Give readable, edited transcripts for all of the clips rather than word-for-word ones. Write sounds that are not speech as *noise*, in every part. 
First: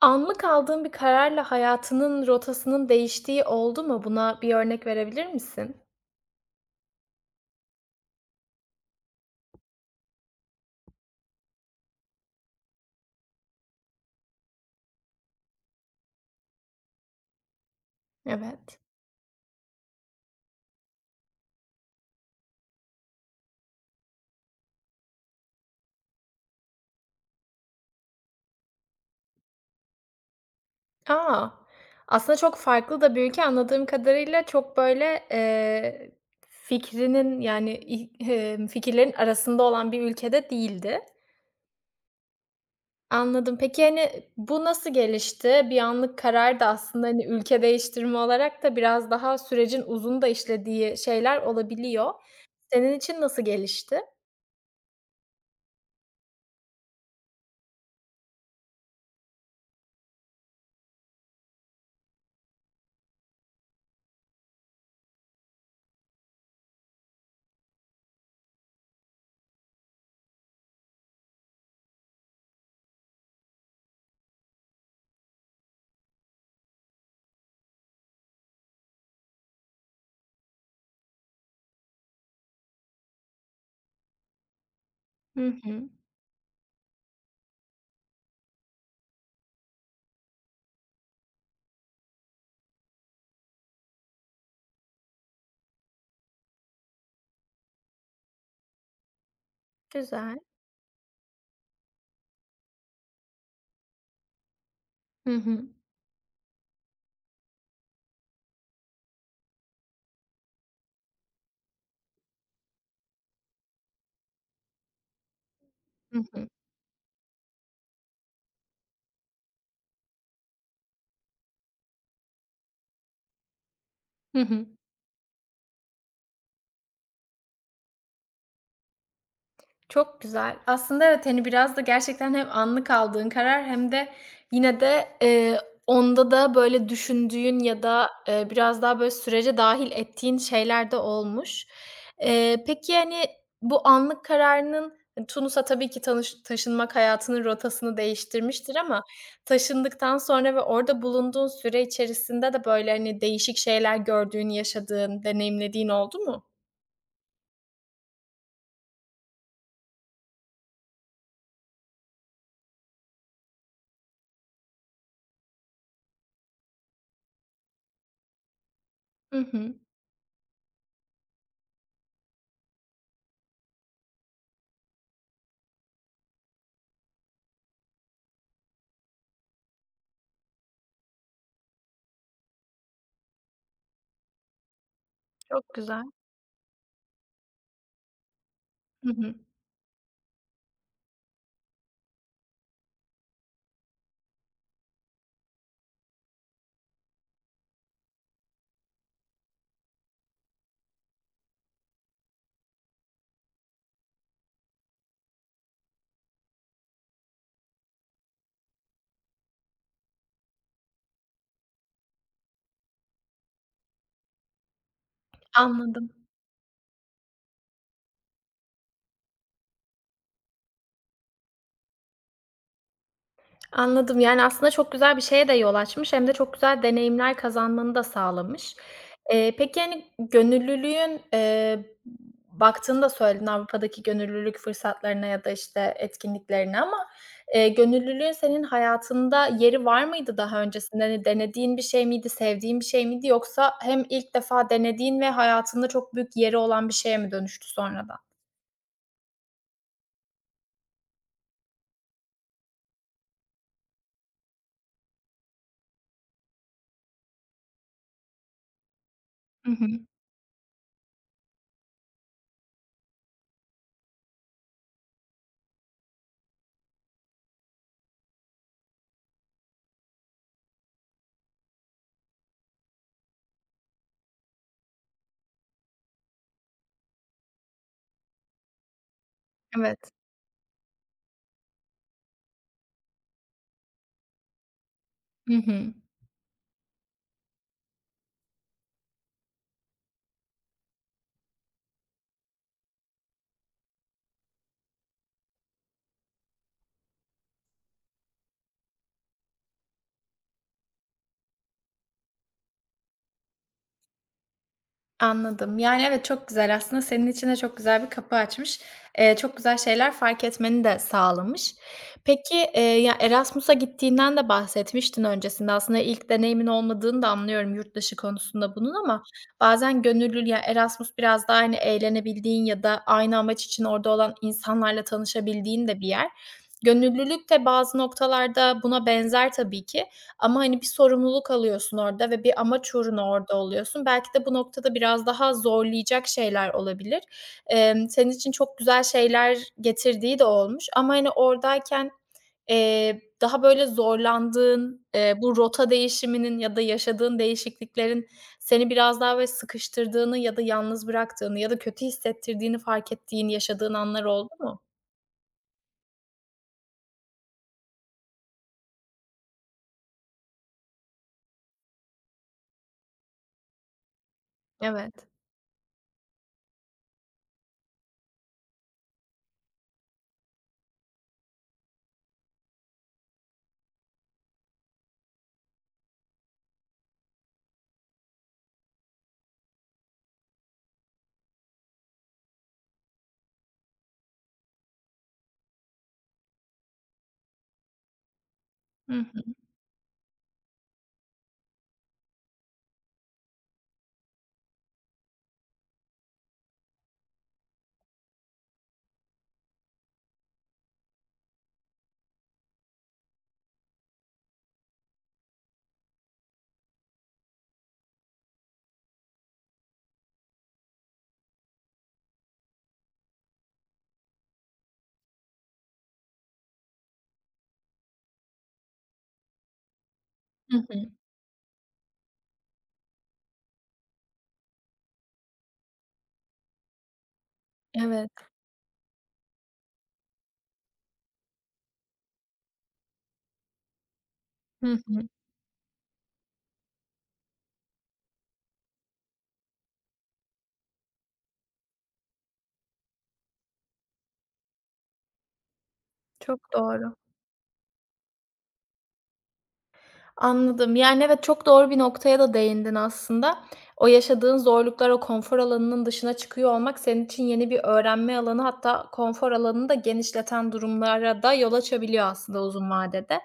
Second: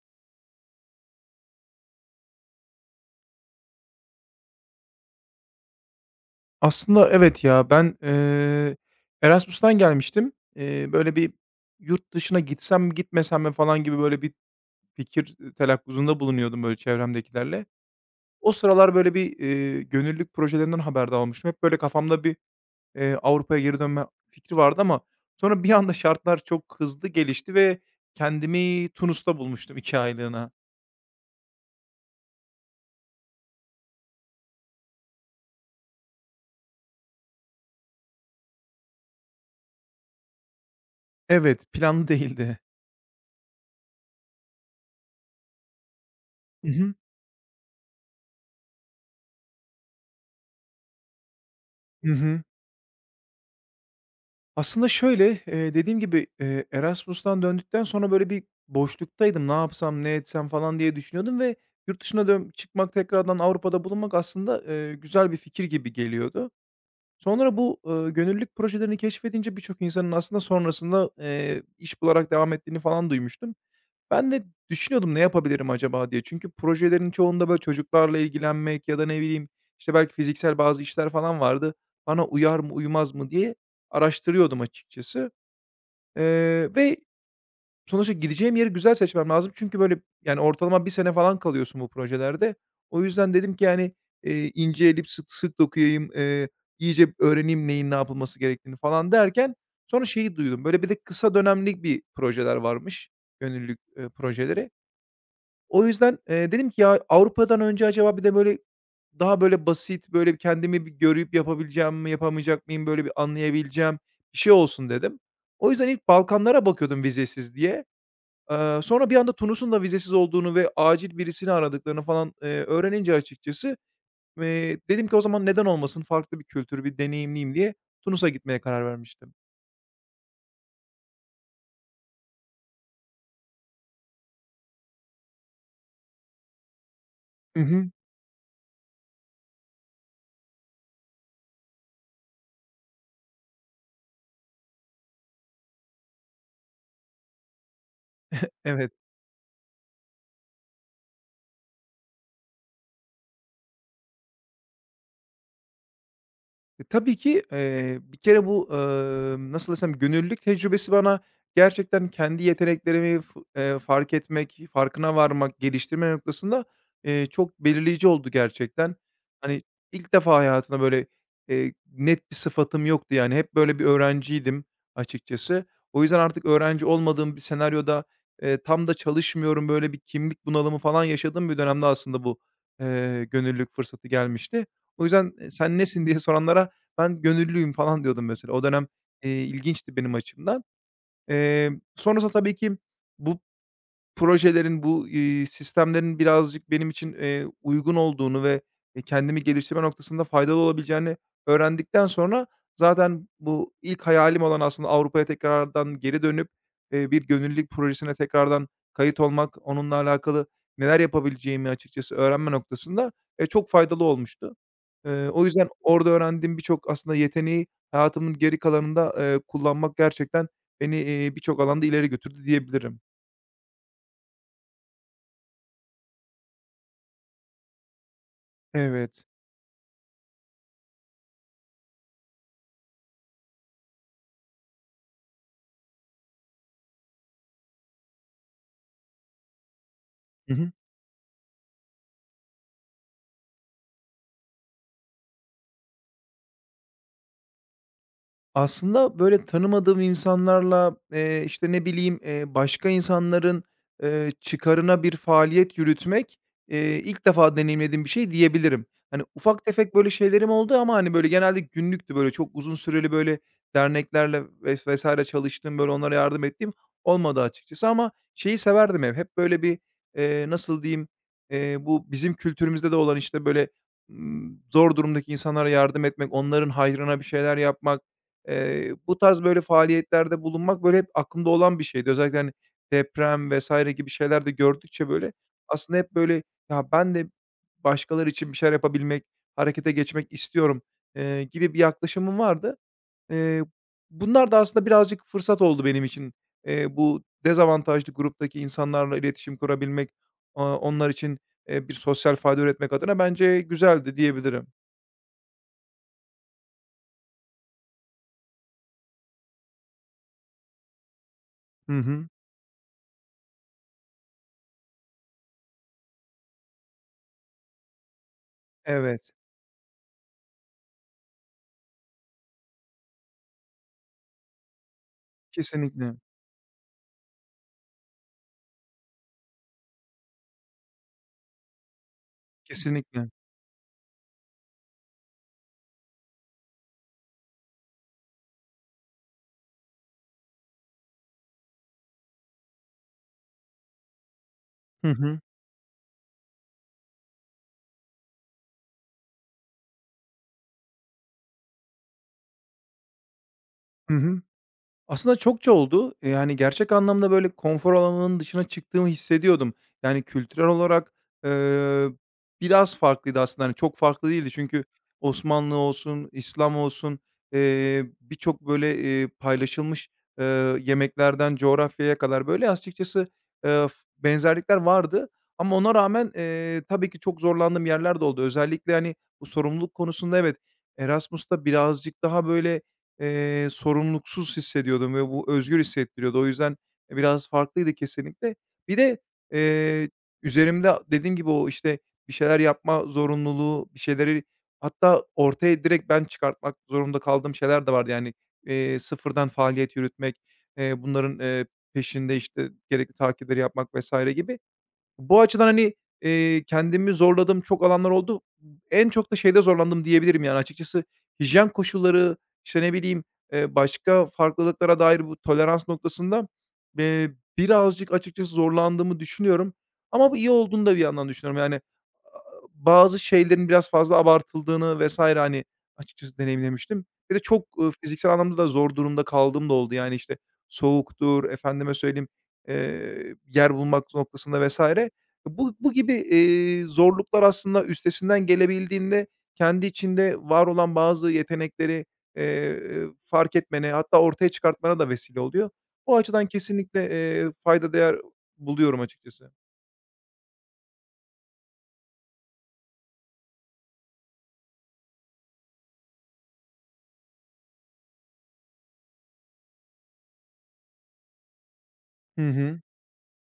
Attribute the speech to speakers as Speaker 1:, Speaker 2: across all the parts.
Speaker 1: Anlık aldığın bir kararla hayatının rotasının değiştiği oldu mu? Buna bir örnek verebilir misin?
Speaker 2: Aslında evet ya, ben, Erasmus'tan gelmiştim. Böyle bir yurt dışına gitsem mi gitmesem mi falan gibi böyle bir fikir, telakkuzunda bulunuyordum böyle çevremdekilerle. O
Speaker 1: Evet.
Speaker 2: sıralar böyle bir, gönüllülük projelerinden haberdar olmuştum. Hep böyle kafamda bir, Avrupa'ya geri dönme fikri vardı ama sonra bir anda şartlar çok hızlı gelişti ve kendimi Tunus'ta bulmuştum 2 aylığına.
Speaker 1: A! Aslında çok farklı da bir ülke. Anladığım kadarıyla çok, böyle, fikrinin, yani, ih fikirlerin arasında olan bir ülkede değildi.
Speaker 2: Evet, planlı değildi.
Speaker 1: Anladım. Peki, hani, bu nasıl gelişti? Bir anlık karar da
Speaker 2: Hı hı.
Speaker 1: aslında, hani, ülke değiştirme olarak da biraz daha sürecin uzun da işlediği şeyler
Speaker 2: Hı
Speaker 1: olabiliyor.
Speaker 2: hı.
Speaker 1: Senin için nasıl gelişti?
Speaker 2: Aslında şöyle, dediğim gibi, Erasmus'tan döndükten sonra böyle bir boşluktaydım. Ne yapsam, ne etsem falan diye düşünüyordum ve yurt dışına çıkmak, tekrardan Avrupa'da bulunmak aslında, güzel bir fikir gibi geliyordu. Sonra bu, gönüllülük projelerini keşfedince birçok insanın aslında sonrasında, iş bularak devam ettiğini falan duymuştum. Ben de düşünüyordum ne yapabilirim acaba diye. Çünkü projelerin çoğunda böyle çocuklarla ilgilenmek ya da ne bileyim, işte, belki fiziksel bazı işler falan vardı. Bana uyar mı, uymaz mı diye araştırıyordum açıkçası.
Speaker 1: Hı hı.
Speaker 2: Ve sonuçta gideceğim yeri güzel seçmem lazım. Çünkü böyle, yani, ortalama bir sene falan kalıyorsun bu projelerde. O yüzden dedim ki, yani, ince elip sık sık dokuyayım, iyice öğreneyim neyin ne yapılması gerektiğini falan derken sonra şeyi
Speaker 1: Güzel.
Speaker 2: duydum. Böyle bir de kısa dönemlik bir projeler varmış, gönüllülük, projeleri.
Speaker 1: Hı hı.
Speaker 2: O yüzden, dedim ki ya Avrupa'dan önce acaba bir de böyle daha böyle basit, böyle bir kendimi bir görüp yapabileceğim mi, yapamayacak mıyım, böyle bir anlayabileceğim bir şey olsun dedim. O yüzden ilk
Speaker 1: Hı hı.
Speaker 2: Balkanlara bakıyordum vizesiz diye. Sonra bir anda Tunus'un da vizesiz olduğunu ve acil birisini aradıklarını falan, öğrenince açıkçası,
Speaker 1: Hı hı.
Speaker 2: dedim ki o zaman neden olmasın, farklı bir kültür, bir deneyimleyeyim diye Tunus'a gitmeye karar vermiştim.
Speaker 1: Çok güzel. Aslında evet, hani, biraz da gerçekten hem anlık aldığın karar hem de yine de, onda da böyle düşündüğün
Speaker 2: Hı
Speaker 1: ya
Speaker 2: hı.
Speaker 1: da, biraz daha böyle sürece dâhil ettiğin şeyler de olmuş. Peki, yani bu anlık kararının hani, Tunus'a tabii ki tanış taşınmak hayatının rotasını değiştirmiştir
Speaker 2: Evet.
Speaker 1: ama taşındıktan sonra ve orada bulunduğun süre içerisinde de böyle, hani, değişik şeyler gördüğün, yaşadığın, deneyimlediğin oldu mu?
Speaker 2: E, tabii ki, bir kere bu, nasıl desem, gönüllülük tecrübesi bana gerçekten kendi yeteneklerimi f fark etmek, farkına varmak, geliştirme noktasında, çok belirleyici oldu gerçekten.
Speaker 1: Hı
Speaker 2: Hani,
Speaker 1: hı.
Speaker 2: ilk defa hayatımda böyle, net bir sıfatım yoktu, yani, hep böyle bir öğrenciydim açıkçası. O yüzden artık öğrenci olmadığım bir senaryoda, tam da çalışmıyorum, böyle bir kimlik bunalımı falan yaşadığım bir dönemde aslında bu, gönüllülük fırsatı gelmişti. O yüzden,
Speaker 1: Çok
Speaker 2: "Sen
Speaker 1: güzel.
Speaker 2: nesin?" diye soranlara ben gönüllüyüm falan diyordum mesela. O dönem,
Speaker 1: Hı hı.
Speaker 2: ilginçti benim açımdan. Sonrasında tabii ki bu projelerin, bu, sistemlerin birazcık benim için, uygun olduğunu ve, kendimi geliştirme noktasında faydalı olabileceğini öğrendikten sonra zaten bu ilk hayalim olan aslında Avrupa'ya tekrardan geri dönüp, bir gönüllülük projesine tekrardan kayıt olmak, onunla alakalı neler yapabileceğimi açıkçası öğrenme noktasında, çok faydalı olmuştu. O yüzden orada
Speaker 1: Anladım,
Speaker 2: öğrendiğim birçok aslında yeteneği hayatımın geri kalanında, kullanmak gerçekten beni, birçok alanda ileri götürdü diyebilirim.
Speaker 1: anladım. Yani, aslında çok güzel bir şeye de yol açmış hem de çok güzel deneyimler kazanmanı da sağlamış.
Speaker 2: Evet.
Speaker 1: Peki, hani, gönüllülüğün, baktığını da söyledin Avrupa'daki gönüllülük fırsatlarına ya da, işte, etkinliklerine ama, gönüllülüğün senin hayatında yeri var mıydı
Speaker 2: Hı
Speaker 1: daha
Speaker 2: hı.
Speaker 1: öncesinde? Hani, denediğin bir şey miydi, sevdiğin bir şey miydi yoksa hem ilk defa denediğin ve hayatında çok büyük yeri olan bir şeye mi dönüştü sonradan?
Speaker 2: Aslında, böyle, tanımadığım insanlarla, işte, ne bileyim, başka insanların, çıkarına bir faaliyet yürütmek, ilk defa deneyimlediğim bir şey diyebilirim. Hani, ufak
Speaker 1: Hı hı.
Speaker 2: tefek, böyle, şeylerim oldu ama, hani, böyle, genelde günlüktü. Böyle, çok uzun süreli, böyle, derneklerle vs. vs. çalıştığım, böyle, onlara yardım ettiğim olmadı açıkçası ama şeyi severdim hep. Hep, böyle, bir, nasıl diyeyim, bu bizim kültürümüzde de olan, işte, böyle, zor durumdaki insanlara yardım etmek, onların hayrına bir şeyler yapmak, bu tarz böyle
Speaker 1: Evet.
Speaker 2: faaliyetlerde bulunmak böyle hep aklımda olan bir şeydi. Özellikle, hani, deprem vesaire gibi şeyler de gördükçe böyle
Speaker 1: Hı hı.
Speaker 2: aslında hep böyle, "Ya, ben de başkaları için bir şeyler yapabilmek, harekete geçmek istiyorum." Gibi bir yaklaşımım vardı. Eee, Bunlar da aslında birazcık fırsat oldu benim için. Bu dezavantajlı gruptaki insanlarla iletişim kurabilmek, onlar için, bir sosyal fayda üretmek adına bence güzeldi diyebilirim.
Speaker 1: Anladım. Yani, evet, çok güzel aslında senin için de çok güzel bir kapı açmış. Çok güzel şeyler fark etmeni de sağlamış.
Speaker 2: Hı hı.
Speaker 1: Peki, ya, Erasmus'a gittiğinden de bahsetmiştin öncesinde. Aslında ilk deneyimin olmadığını da anlıyorum yurt dışı konusunda bunun ama
Speaker 2: Evet,
Speaker 1: bazen gönüllü ya, Erasmus biraz daha, hani, eğlenebildiğin ya da aynı amaç için orada olan insanlarla tanışabildiğin de bir
Speaker 2: kesinlikle,
Speaker 1: yer. Gönüllülük de bazı noktalarda buna benzer tabii ki ama, hani, bir sorumluluk alıyorsun orada ve bir amaç
Speaker 2: kesinlikle.
Speaker 1: uğruna orada oluyorsun. Belki de bu noktada biraz daha zorlayacak şeyler olabilir. Senin için çok güzel şeyler getirdiği de olmuş ama, hani, oradayken, daha böyle zorlandığın,
Speaker 2: Hı hı.
Speaker 1: bu rota değişiminin ya da yaşadığın değişikliklerin seni biraz daha böyle sıkıştırdığını ya da yalnız bıraktığını ya da kötü hissettirdiğini fark ettiğin, yaşadığın
Speaker 2: Hı
Speaker 1: anlar
Speaker 2: hı.
Speaker 1: oldu mu?
Speaker 2: Aslında çokça oldu. Hani, gerçek anlamda, böyle, konfor alanının dışına çıktığımı hissediyordum. Yani, kültürel olarak, eee, biraz farklıydı aslında. Hani, çok farklı değildi çünkü
Speaker 1: Evet.
Speaker 2: Osmanlı olsun, İslam olsun, birçok, böyle, paylaşılmış, eee, yemeklerden coğrafyaya kadar, böyle, açıkçası, f benzerlikler vardı ama ona rağmen, tabii ki çok zorlandığım yerler de oldu. Özellikle, hani, bu sorumluluk konusunda evet, Erasmus'ta birazcık daha, böyle, sorumluluksuz hissediyordum ve bu özgür hissettiriyordu. O yüzden biraz farklıydı kesinlikle. Bir
Speaker 1: Hı
Speaker 2: de,
Speaker 1: hı.
Speaker 2: eee, üzerimde dediğim gibi o, işte, bir şeyler yapma zorunluluğu, bir şeyleri hatta ortaya direkt ben çıkartmak zorunda kaldığım şeyler de vardı. Yani, sıfırdan faaliyet yürütmek, bunların, peşinde, işte, gerekli takipleri yapmak vesaire gibi. Bu açıdan, hani, kendimi zorladığım çok alanlar oldu. En çok da şeyde zorlandım diyebilirim, yani, açıkçası. Hijyen koşulları, işte, ne bileyim, başka farklılıklara dair bu tolerans noktasında, eee, birazcık açıkçası zorlandığımı düşünüyorum ama bu iyi
Speaker 1: Hı
Speaker 2: olduğunu da bir
Speaker 1: hı.
Speaker 2: yandan düşünüyorum. Yani, bazı şeylerin biraz fazla abartıldığını vesaire hani, açıkçası deneyimlemiştim. Bir de çok,
Speaker 1: Evet.
Speaker 2: fiziksel anlamda da zor durumda kaldığım da oldu. Yani, işte, soğuktur, efendime söyleyeyim, yer bulmak noktasında
Speaker 1: Hı
Speaker 2: vs.
Speaker 1: hı.
Speaker 2: Bu gibi, zorluklar aslında üstesinden gelebildiğinde kendi içinde var olan bazı yetenekleri, fark etmene hatta ortaya çıkartmana da vesile oluyor. O açıdan
Speaker 1: Çok
Speaker 2: kesinlikle,
Speaker 1: doğru.
Speaker 2: fayda değer buluyorum açıkçası.
Speaker 1: Anladım. Yani, evet, çok doğru bir noktaya da değindin aslında. O yaşadığın zorluklar, o konfor alanının dışına çıkıyor olmak senin için yeni bir öğrenme alanı, hatta konfor alanını da genişleten durumlara da yol açabiliyor
Speaker 2: Hı
Speaker 1: aslında
Speaker 2: hı.
Speaker 1: uzun vadede.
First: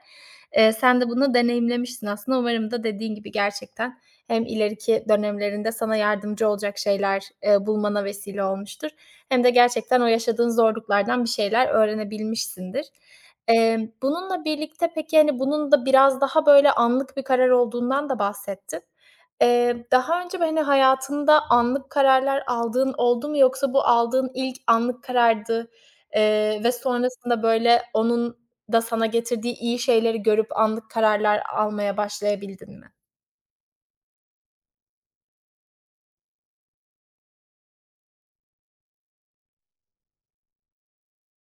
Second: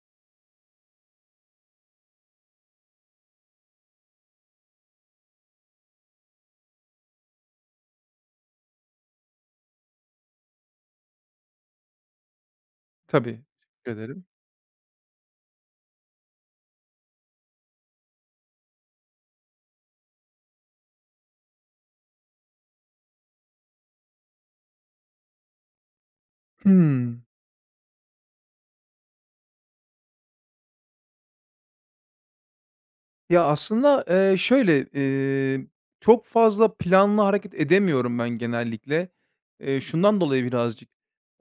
Speaker 1: Sen de bunu deneyimlemişsin aslında. Umarım da dediğin gibi gerçekten hem ileriki dönemlerinde sana yardımcı olacak şeyler, bulmana vesile olmuştur hem de gerçekten o yaşadığın zorluklardan bir şeyler öğrenebilmişsindir.
Speaker 2: Tabii. Teşekkür ederim.
Speaker 1: Bununla birlikte peki, hani, bunun da biraz daha, böyle, anlık bir karar olduğundan da bahsettin. Daha önce, böyle, hayatında anlık kararlar aldığın oldu mu yoksa bu aldığın ilk anlık karardı, ve
Speaker 2: Hıı.
Speaker 1: sonrasında, böyle, onun da sana getirdiği iyi şeyleri görüp anlık kararlar almaya başlayabildin mi?
Speaker 2: Ya, aslında, şöyle, çok fazla planlı hareket edemiyorum ben genellikle. Şundan dolayı birazcık,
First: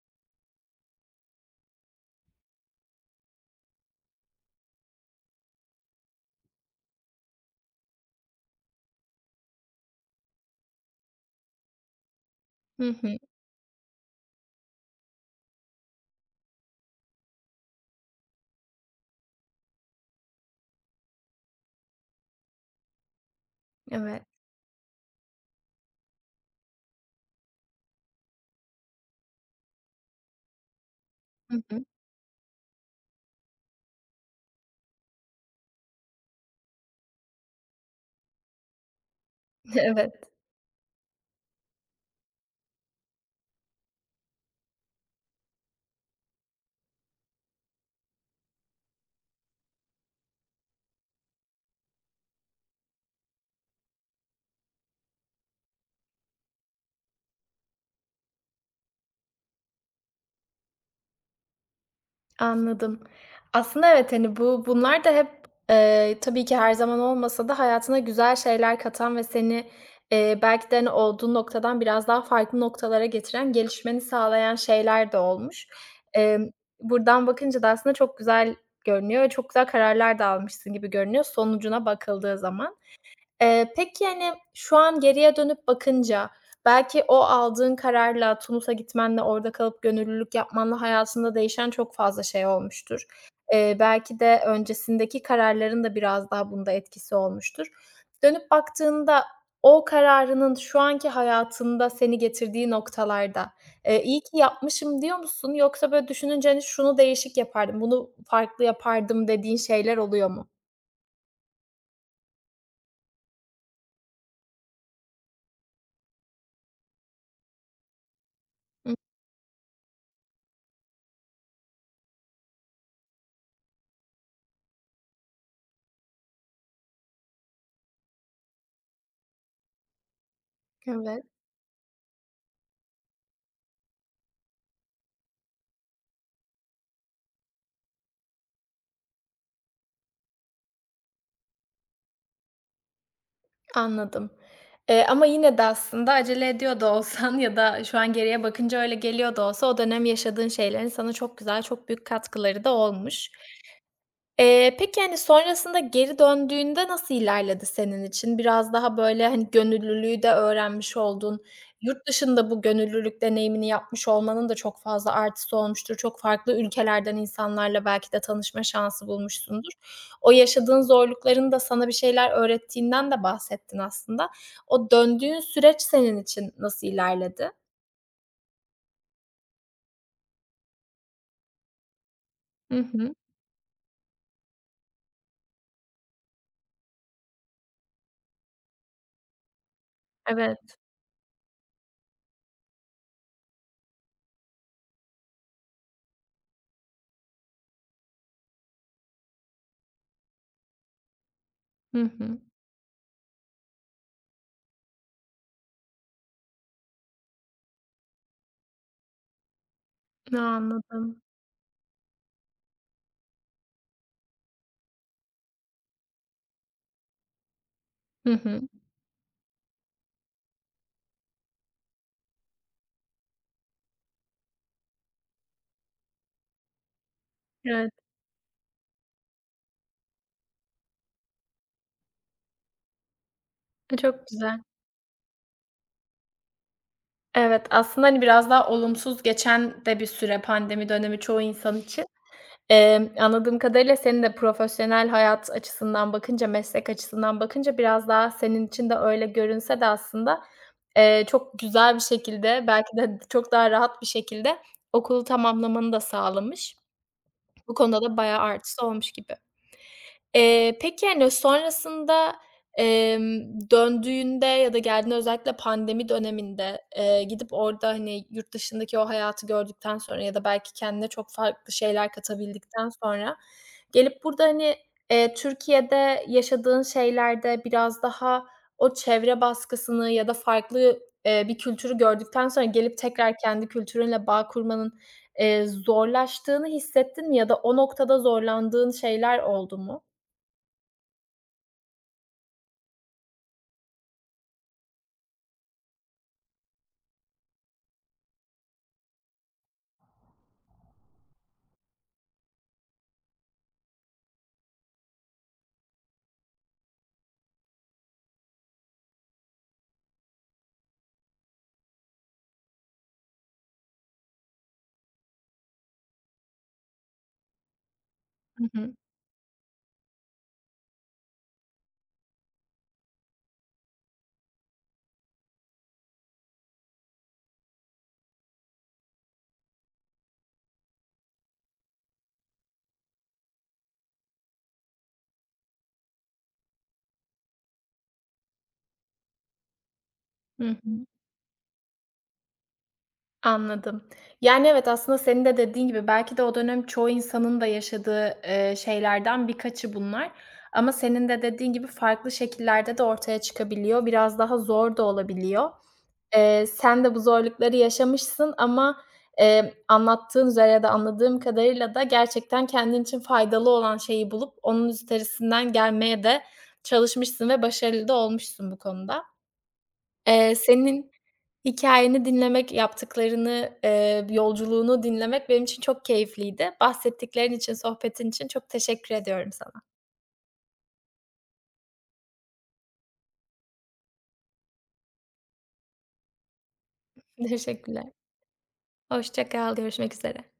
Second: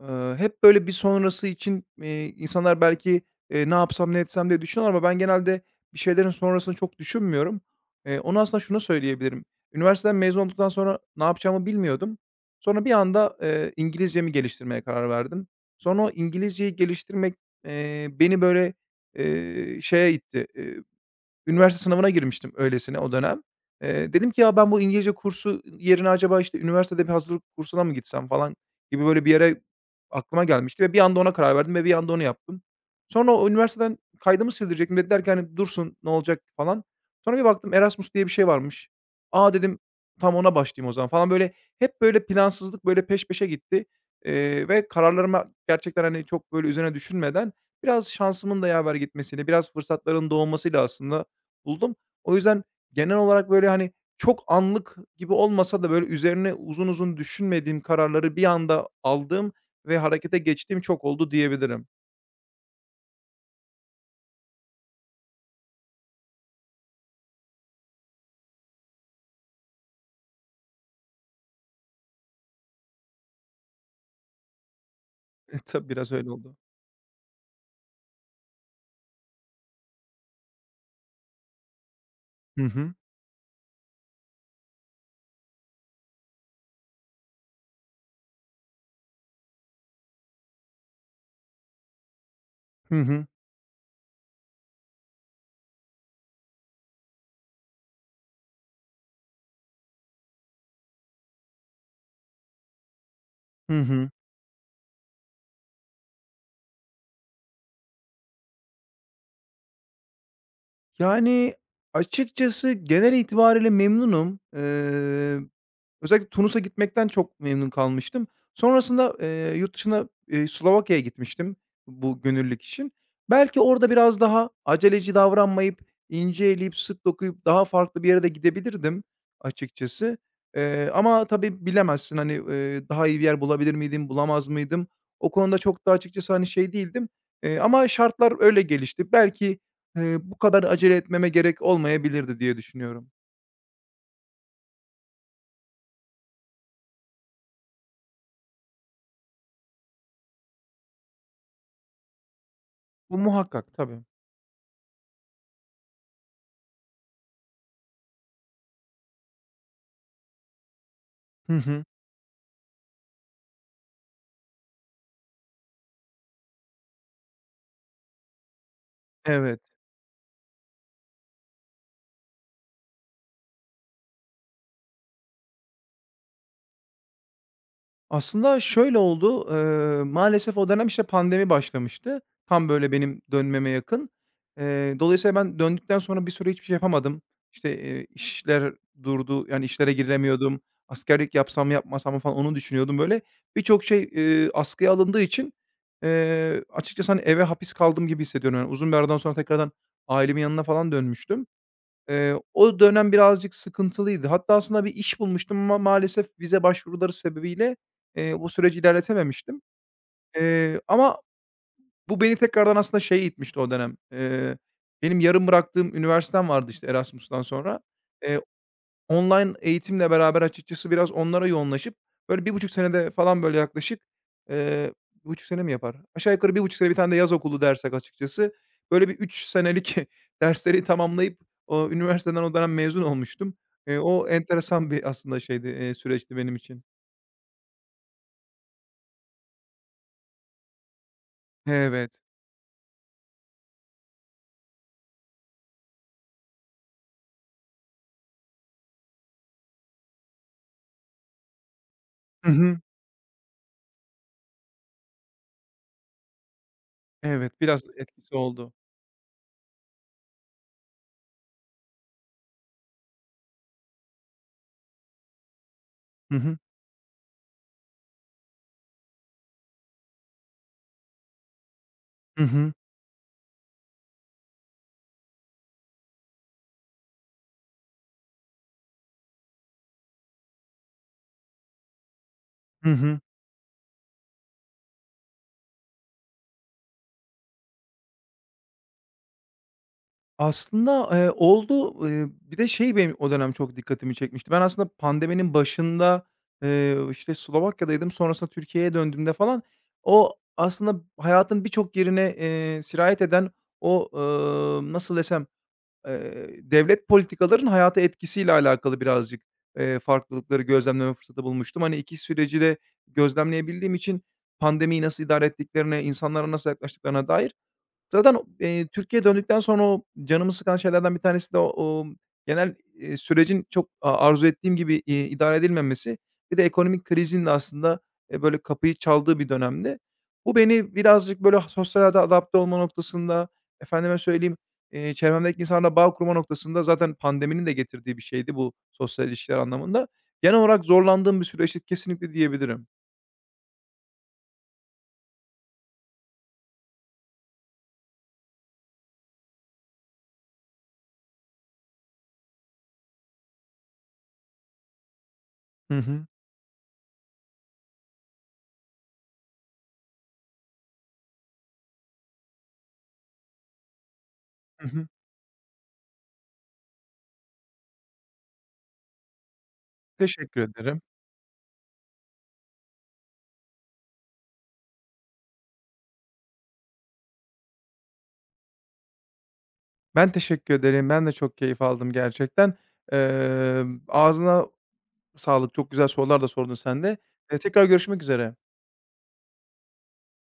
Speaker 2: hep böyle bir sonrası için, insanlar belki, "Ne yapsam, ne etsem?" diye düşünüyorlar ama ben genelde bir şeylerin sonrasını çok düşünmüyorum. Onu aslında şunu söyleyebilirim. Üniversiteden mezun olduktan sonra ne yapacağımı bilmiyordum. Sonra bir
Speaker 1: Hı hı.
Speaker 2: anda, İngilizcemi geliştirmeye karar verdim. Sonra o İngilizceyi geliştirmek, beni böyle, şeye itti. Üniversite sınavına girmiştim öylesine o dönem.
Speaker 1: Evet.
Speaker 2: Dedim ki, "Ya, ben bu İngilizce kursu yerine acaba, işte, üniversitede bir hazırlık kursuna mı gitsem?" falan gibi böyle bir yere aklıma gelmişti ve bir anda ona karar
Speaker 1: Hı
Speaker 2: verdim ve
Speaker 1: hı.
Speaker 2: bir anda onu yaptım. Sonra o üniversiteden kaydımı sildirecektim. Dediler ki, hani, "Dursun, ne olacak?" falan. Sonra bir baktım Erasmus diye bir şey varmış. "A!"
Speaker 1: *laughs*
Speaker 2: dedim,
Speaker 1: Evet.
Speaker 2: "Tam ona başlayayım o zaman." falan. Böyle hep böyle plansızlık böyle peş peşe gitti, ve kararlarıma gerçekten, hani, çok böyle üzerine düşünmeden biraz şansımın da yaver gitmesiyle, biraz fırsatların doğmasıyla aslında buldum. O yüzden genel olarak, böyle, hani, çok anlık gibi olmasa da, böyle, üzerine uzun uzun düşünmediğim kararları bir anda aldığım ve harekete geçtiğim çok oldu diyebilirim.
Speaker 1: Anladım. Aslında evet, hani, bunlar da hep, tabii ki her zaman olmasa da hayatına güzel şeyler katan ve seni, belki de, hani, olduğun noktadan biraz daha farklı noktalara getiren, gelişmeni sağlayan şeyler de
Speaker 2: *laughs*
Speaker 1: olmuş.
Speaker 2: Tabii, biraz öyle
Speaker 1: Emm,
Speaker 2: oldu.
Speaker 1: Buradan bakınca da aslında çok güzel görünüyor ve çok güzel kararlar da almışsın gibi görünüyor sonucuna bakıldığı
Speaker 2: Hı
Speaker 1: zaman.
Speaker 2: hı.
Speaker 1: Peki, hani, şu an geriye dönüp bakınca belki o aldığın kararla, Tunus'a gitmenle, orada kalıp gönüllülük yapmanla hayatında değişen çok fazla şey
Speaker 2: Hı
Speaker 1: olmuştur.
Speaker 2: hı.
Speaker 1: Belki de öncesindeki kararların da biraz daha bunda etkisi olmuştur. Dönüp baktığında o kararının şu anki hayatında seni getirdiği noktalarda,
Speaker 2: Hı hı.
Speaker 1: "İyi ki yapmışım." diyor musun? Yoksa böyle düşününce, hani, "Şunu değişik yapardım, bunu farklı yapardım." dediğin şeyler oluyor mu?
Speaker 2: Yani, açıkçası genel itibariyle memnunum. Özellikle Tunus'a gitmekten çok memnun kalmıştım.
Speaker 1: Hı,
Speaker 2: Sonrasında, yurt dışına, Slovakya'ya gitmiştim bu gönüllülük için. Belki orada biraz daha aceleci davranmayıp, ince eleyip, sık dokuyup daha farklı bir yere de gidebilirdim açıkçası.
Speaker 1: evet.
Speaker 2: Ama tabii bilemezsin, hani, daha iyi bir yer bulabilir miydim, bulamaz mıydım? O konuda çok da açıkçası, hani, şey değildim, ama şartlar öyle gelişti. Belki, bu kadar acele etmeme gerek olmayabilirdi diye düşünüyorum.
Speaker 1: Anladım. Ama yine de aslında acele ediyor da olsan ya da şu an geriye bakınca öyle geliyor da olsa o dönem yaşadığın şeylerin sana çok güzel, çok büyük katkıları da
Speaker 2: Bu
Speaker 1: olmuş.
Speaker 2: muhakkak, tabii.
Speaker 1: Peki, hani, sonrasında geri döndüğünde nasıl ilerledi senin için? Biraz daha, böyle, hani, gönüllülüğü de öğrenmiş oldun.
Speaker 2: Hı hı.
Speaker 1: Yurt dışında bu gönüllülük deneyimini yapmış olmanın da çok fazla artısı olmuştur. Çok farklı ülkelerden insanlarla belki de tanışma şansı
Speaker 2: Evet.
Speaker 1: bulmuşsundur. O yaşadığın zorlukların da sana bir şeyler öğrettiğinden de bahsettin aslında. O döndüğün süreç senin için nasıl ilerledi?
Speaker 2: Aslında şöyle oldu, maalesef o dönem, işte, pandemi başlamıştı. Tam,
Speaker 1: Hı
Speaker 2: böyle,
Speaker 1: hı.
Speaker 2: benim dönmeme yakın. Dolayısıyla ben döndükten sonra bir süre hiçbir şey yapamadım. İşte, işler durdu, yani, işlere giremiyordum.
Speaker 1: Evet.
Speaker 2: Askerlik yapsam mı yapmasam mı falan onu düşünüyordum, böyle. Birçok şey, askıya alındığı için, açıkçası, hani, eve hapis kaldım gibi hissediyorum. Yani, uzun bir aradan sonra tekrardan ailemin yanına falan dönmüştüm.
Speaker 1: Hı hı.
Speaker 2: O dönem birazcık sıkıntılıydı. Hatta aslında bir iş bulmuştum ama maalesef vize başvuruları sebebiyle, bu süreci ilerletememiştim. Ama
Speaker 1: anladım.
Speaker 2: bu beni tekrardan aslında şeye itmişti o dönem. Benim yarım bıraktığım üniversitem vardı, işte, Erasmus'tan sonra.
Speaker 1: Hı
Speaker 2: Eee,
Speaker 1: hı.
Speaker 2: Online eğitimle beraber açıkçası biraz onlara yoğunlaşıp, böyle bir buçuk senede falan böyle yaklaşık, eee, bir buçuk sene mi yapar? Aşağı yukarı 1,5 sene bir tane de yaz okulu
Speaker 1: Evet.
Speaker 2: dersek açıkçası, böyle bir 3 senelik *laughs* dersleri tamamlayıp, o üniversiteden o dönem mezun olmuştum.
Speaker 1: E, çok
Speaker 2: O
Speaker 1: güzel.
Speaker 2: enteresan bir aslında şeydi, süreçti benim için.
Speaker 1: Evet, aslında, hani, biraz daha olumsuz geçen de bir süre pandemi dönemi çoğu insan için.
Speaker 2: Evet.
Speaker 1: Anladığım kadarıyla senin de profesyonel hayat açısından bakınca, meslek açısından bakınca biraz daha senin için de öyle görünse de aslında, çok güzel bir
Speaker 2: Hı
Speaker 1: şekilde
Speaker 2: hı.
Speaker 1: belki de *laughs* çok daha rahat bir şekilde okulu tamamlamanı da sağlamış.
Speaker 2: Evet,
Speaker 1: Bu
Speaker 2: biraz
Speaker 1: konuda da
Speaker 2: etkisi
Speaker 1: bayağı
Speaker 2: oldu.
Speaker 1: artısı olmuş gibi. Peki, hani, sonrasında, emm, döndüğünde ya da geldiğinde özellikle pandemi
Speaker 2: Hı hı.
Speaker 1: döneminde, gidip orada, hani, yurt dışındaki o hayatı gördükten sonra ya da belki kendine çok farklı şeyler
Speaker 2: Hı hı.
Speaker 1: katabildikten sonra gelip burada, hani, Türkiye'de yaşadığın şeylerde biraz daha o çevre baskısını ya da farklı, bir kültürü gördükten sonra
Speaker 2: Hı
Speaker 1: gelip
Speaker 2: hı.
Speaker 1: tekrar kendi kültürünle bağ kurmanın, zorlaştığını hissettin mi ya da o noktada zorlandığın şeyler oldu mu?
Speaker 2: Aslında, oldu. Bir de şey benim o dönem çok dikkatimi çekmişti. Ben aslında pandeminin başında, işte, Slovakya'daydım. Sonrasında Türkiye'ye döndüğümde falan o aslında hayatın birçok yerine, sirayet eden o, nasıl desem, devlet politikalarının hayata etkisiyle alakalı birazcık, farklılıkları gözlemleme fırsatı bulmuştum. Hani, 2 süreci de gözlemleyebildiğim için pandemiyi nasıl idare ettiklerine, insanlara nasıl yaklaştıklarına dair. Zaten,
Speaker 1: Hı hı.
Speaker 2: Türkiye'ye döndükten sonra o canımı sıkan şeylerden bir tanesi de o, genel, sürecin çok arzu ettiğim gibi, idare edilmemesi. Bir de ekonomik krizin de aslında, böyle kapıyı çaldığı bir dönemdi. Bu beni birazcık böyle sosyal hayata adapte olma noktasında, efendime söyleyeyim, çevremdeki insanlarla bağ kurma noktasında zaten pandeminin de getirdiği bir şeydi bu sosyal ilişkiler anlamında. Genel
Speaker 1: Hı
Speaker 2: olarak
Speaker 1: hı.
Speaker 2: zorlandığım bir süreçti kesinlikle diyebilirim.
Speaker 1: Anladım. Yani, evet, aslında senin de dediğin gibi belki de o dönem çoğu insanın da yaşadığı, şeylerden birkaçı bunlar ama senin de dediğin gibi farklı şekillerde de ortaya çıkabiliyor. Biraz daha zor da olabiliyor.
Speaker 2: Hı hı.
Speaker 1: Sen de bu zorlukları yaşamışsın ama, anlattığın üzere ya da anladığım kadarıyla da gerçekten kendin için faydalı olan şeyi bulup
Speaker 2: Hı
Speaker 1: onun
Speaker 2: hı.
Speaker 1: üstesinden gelmeye de çalışmışsın ve başarılı da olmuşsun bu konuda.
Speaker 2: Teşekkür ederim.
Speaker 1: Senin hikâyeni dinlemek, yaptıklarını, yolculuğunu dinlemek benim için çok keyifliydi. Bahsettiklerin için, sohbetin için çok teşekkür ediyorum sana.
Speaker 2: Ben teşekkür ederim. Ben de çok keyif aldım gerçekten. Ağzına sağlık. Çok güzel sorular da sordun sen de. Tekrar
Speaker 1: Teşekkürler.
Speaker 2: görüşmek üzere.
Speaker 1: Hoşça kal, görüşmek üzere.